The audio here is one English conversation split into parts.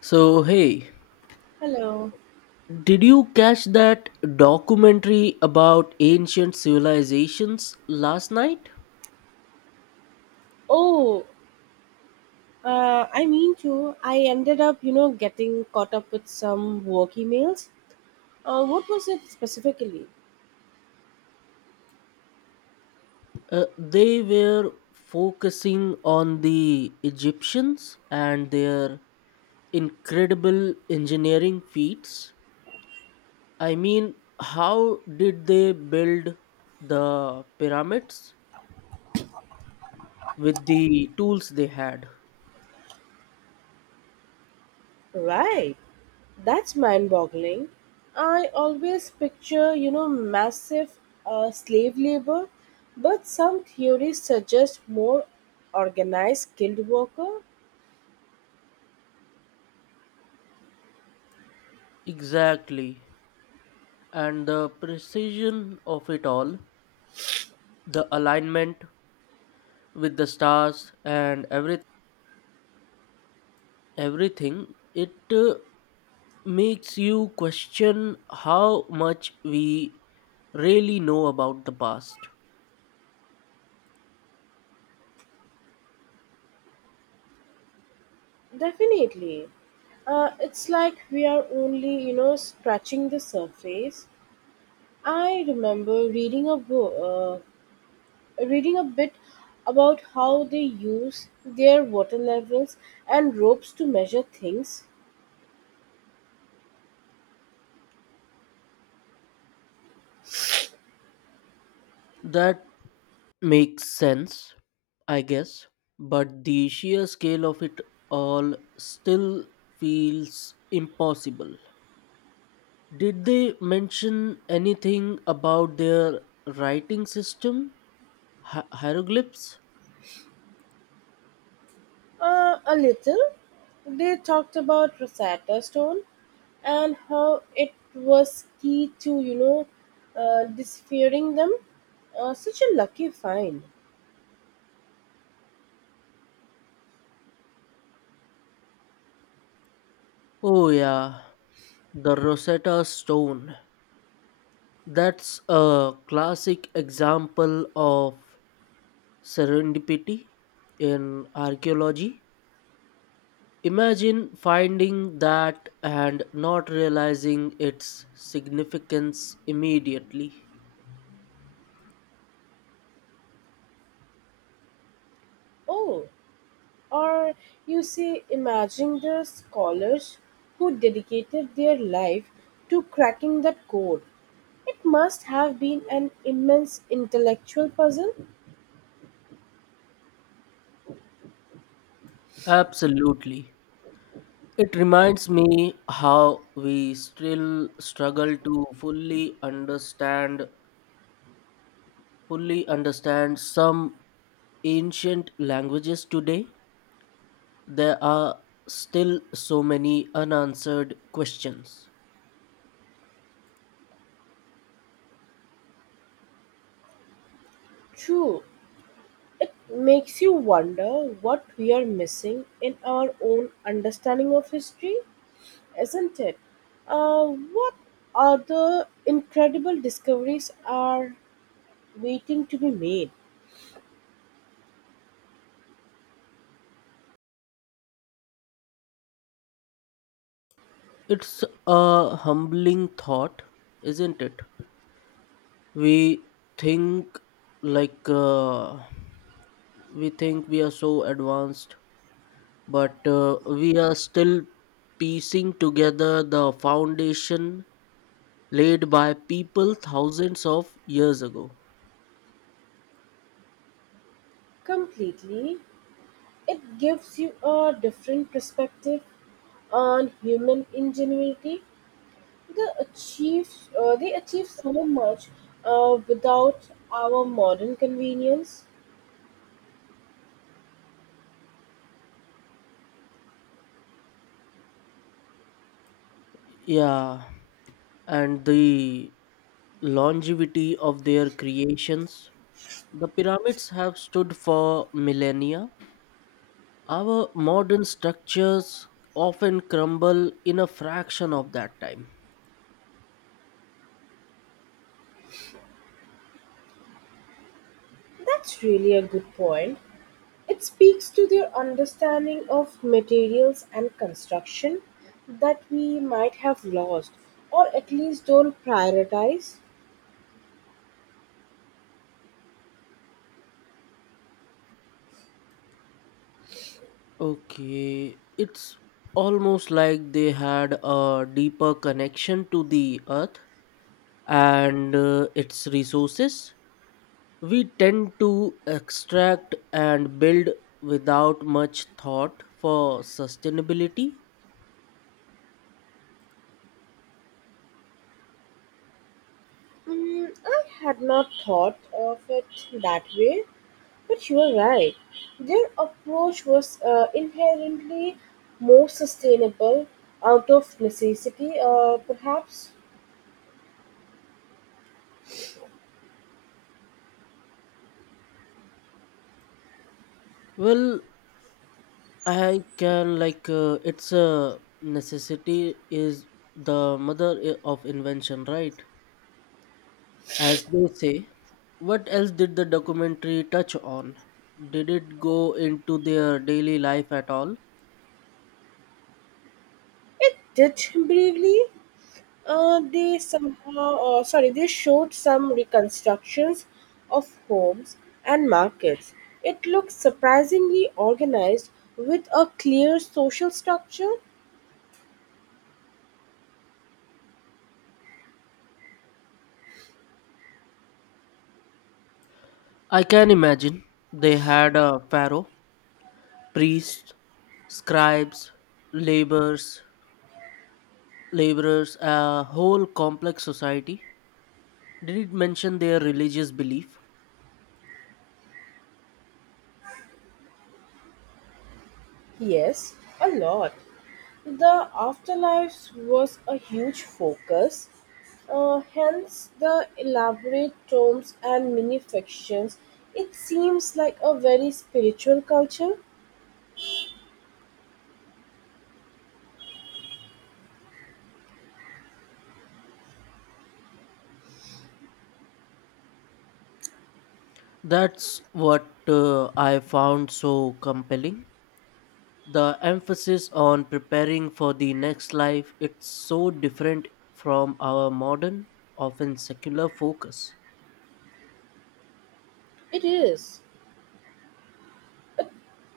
So, hey, Hello. did you catch that documentary about ancient civilizations last night? Oh, I mean to. I ended up, getting caught up with some work emails. What was it specifically? They were focusing on the Egyptians and their incredible engineering feats. I mean, how did they build the pyramids with the tools they had? Right. That's mind-boggling. I always picture, massive slave labor, but some theories suggest more organized skilled worker. Exactly. And the precision of it all, the alignment with the stars and everything it uh, makes you question how much we really know about the past. Definitely. It's like we are only, scratching the surface. I remember reading a book, reading a bit about how they use their water levels and ropes to measure things. That makes sense, I guess, but the sheer scale of it all still feels impossible. Did they mention anything about their writing system? Hieroglyphs. A little. They talked about Rosetta Stone and how it was key to, deciphering them. Such a lucky find. Oh yeah, the Rosetta Stone. That's a classic example of serendipity in archaeology. Imagine finding that and not realizing its significance immediately. Oh, or you see, imagine the scholars who dedicated their life to cracking that code. It must have been an immense intellectual puzzle. Absolutely. It reminds me how we still struggle to fully understand some ancient languages today. There are still so many unanswered questions. True, makes you wonder what we are missing in our own understanding of history, isn't it? Uh, what other incredible discoveries are waiting to be made? It's a humbling thought, isn't it? We think like we think we are so advanced, but we are still piecing together the foundation laid by people thousands of years ago. Completely, it gives you a different perspective on human ingenuity. They achieve they achieve so much without our modern convenience. Yeah, and the longevity of their creations. The pyramids have stood for millennia. Our modern structures often crumble in a fraction of that time. That's really a good point. It speaks to their understanding of materials and construction that we might have lost or at least don't prioritize. Okay, it's almost like they had a deeper connection to the earth and its resources. We tend to extract and build without much thought for sustainability. Mm, I had not thought of it that way. But you are right, their approach was inherently more sustainable out of necessity. Perhaps Well, I can it's a necessity is the mother of invention, right? As they say. What else did the documentary touch on? Did it go into their daily life at all? it did briefly. They showed some reconstructions of homes and markets. It looks surprisingly organized with a clear social structure. I can imagine they had a pharaoh, priests, scribes, laborers, laborers, a whole complex society. Did it mention their religious belief? Yes, a lot. The afterlife was a huge focus, hence the elaborate tombs and mini fictions. It seems like a very spiritual culture. That's what I found so compelling. The emphasis on preparing for the next life, it's so different from our modern, often secular focus. It is.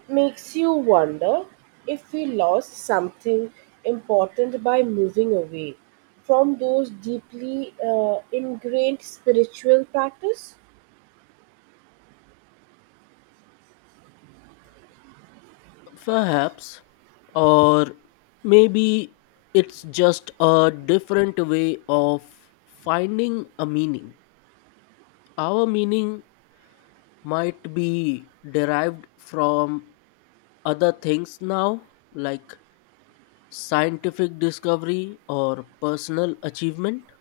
Makes you wonder if we lost something important by moving away from those deeply ingrained spiritual practice. Perhaps, or maybe it's just a different way of finding a meaning. Our meaning might be derived from other things now, like scientific discovery or personal achievement?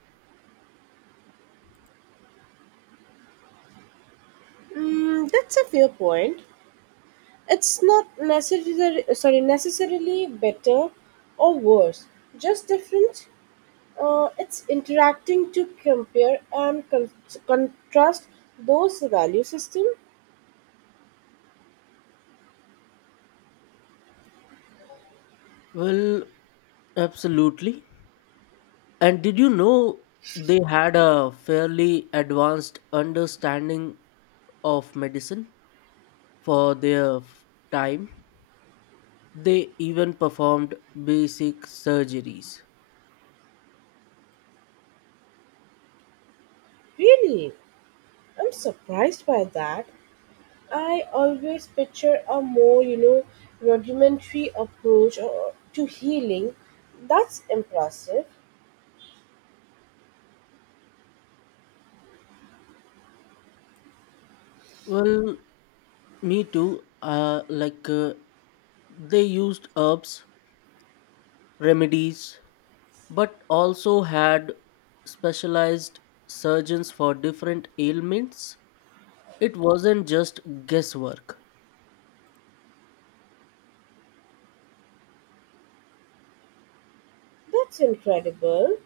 Mm, that's a fair point. It's not necessarily better or worse, just different. It's interacting to compare and contrast those value system. Well, absolutely. And did you know they had a fairly advanced understanding of medicine for their time? They even performed basic surgeries. Really, I'm surprised by that. I always picture a more rudimentary approach to healing. That's impressive. Well, me too. They used herbs, remedies, but also had specialized surgeons for different ailments. It wasn't just guesswork. That's incredible.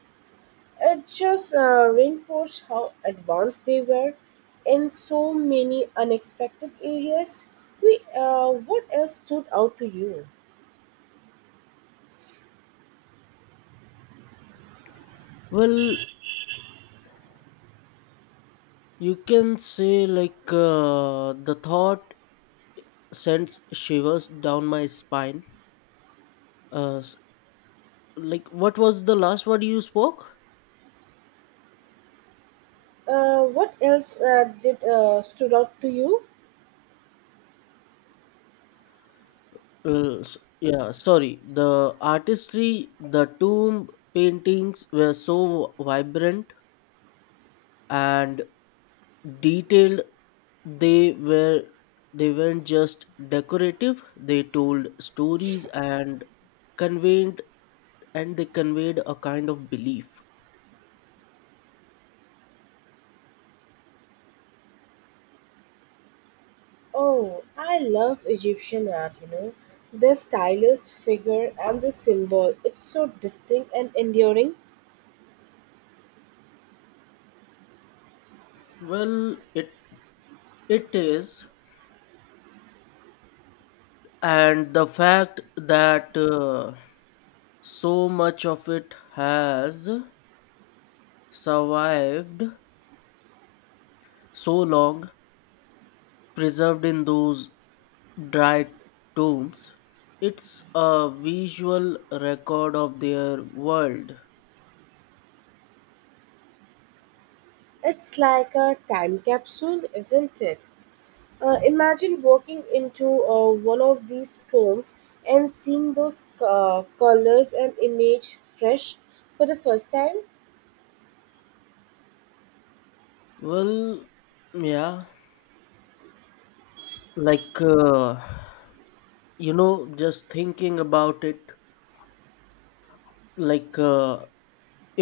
It just reinforced how advanced they were in so many unexpected areas. We, what else stood out to you? Well, you can say the thought sends shivers down my spine, uh, s- like what was the last word you spoke? What else did stood out to you? Yeah, sorry, the artistry, the tomb paintings were so vibrant and detailed. they were they weren't just decorative. They told stories and conveyed and they conveyed a kind of belief. Oh, I love Egyptian art. You know, the stylized figure and the symbol. It's so distinct and enduring. Well, it is, and the fact that so much of it has survived so long, preserved in those dry tombs, it's a visual record of their world. It's like a time capsule, isn't it? Imagine walking into one of these tombs and seeing those colors and image fresh for the first time. Well, yeah, like uh, just thinking about it, like. Uh,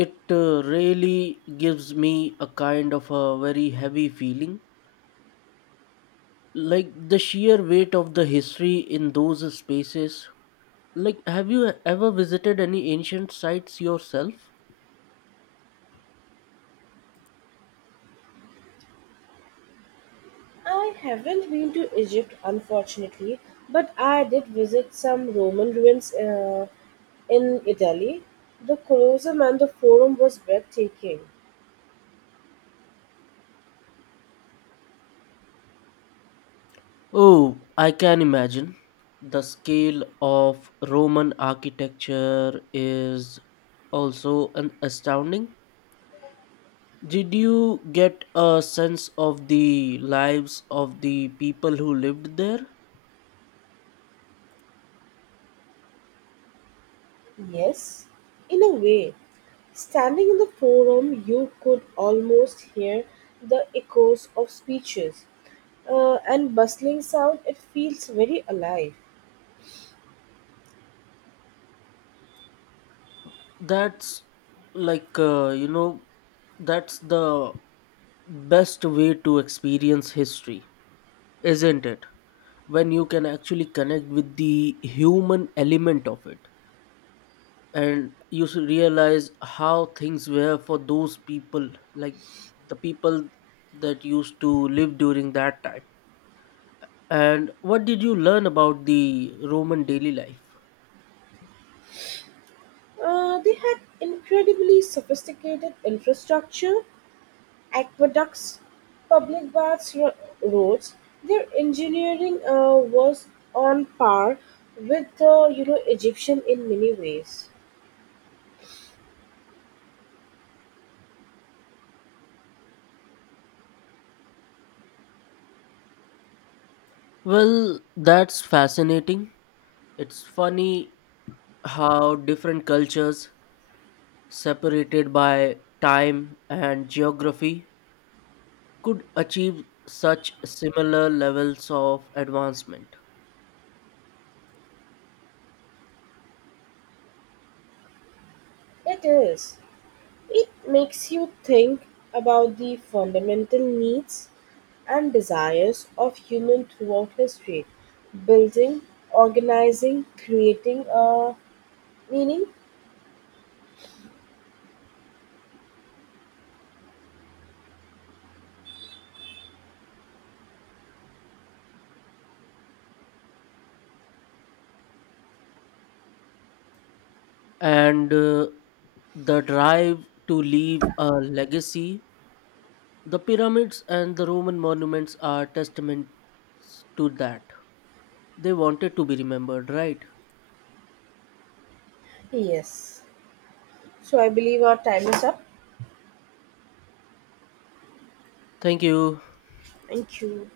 it really gives me a kind of a very heavy feeling. Like the sheer weight of the history in those spaces. Like, have you ever visited any ancient sites yourself? I haven't been to Egypt, unfortunately, but I did visit some Roman ruins in Italy. The Colosseum and the Forum was breathtaking. Oh, I can imagine. The scale of Roman architecture is also an astounding. Did you get a sense of the lives of the people who lived there? Yes, in a way, standing in the forum, you could almost hear the echoes of speeches and bustling sound. It feels very alive. That's like uh, you know that's the best way to experience history, isn't it? When you can actually connect with the human element of it and you should realize how things were for those people, like the people that used to live during that time. And what did you learn about the Roman daily life? They had incredibly sophisticated infrastructure, aqueducts, public baths, roads. Their engineering was on par with the Egyptian in many ways. Well, that's fascinating. It's funny how different cultures, separated by time and geography, could achieve such similar levels of advancement. It is. It makes you think about the fundamental needs and desires of human throughout history building, organizing, creating a meaning. And the drive to leave a legacy, the pyramids and the Roman monuments are testaments to that. They wanted to be remembered, right? Yes. So I believe our time is up. Thank you. Thank you.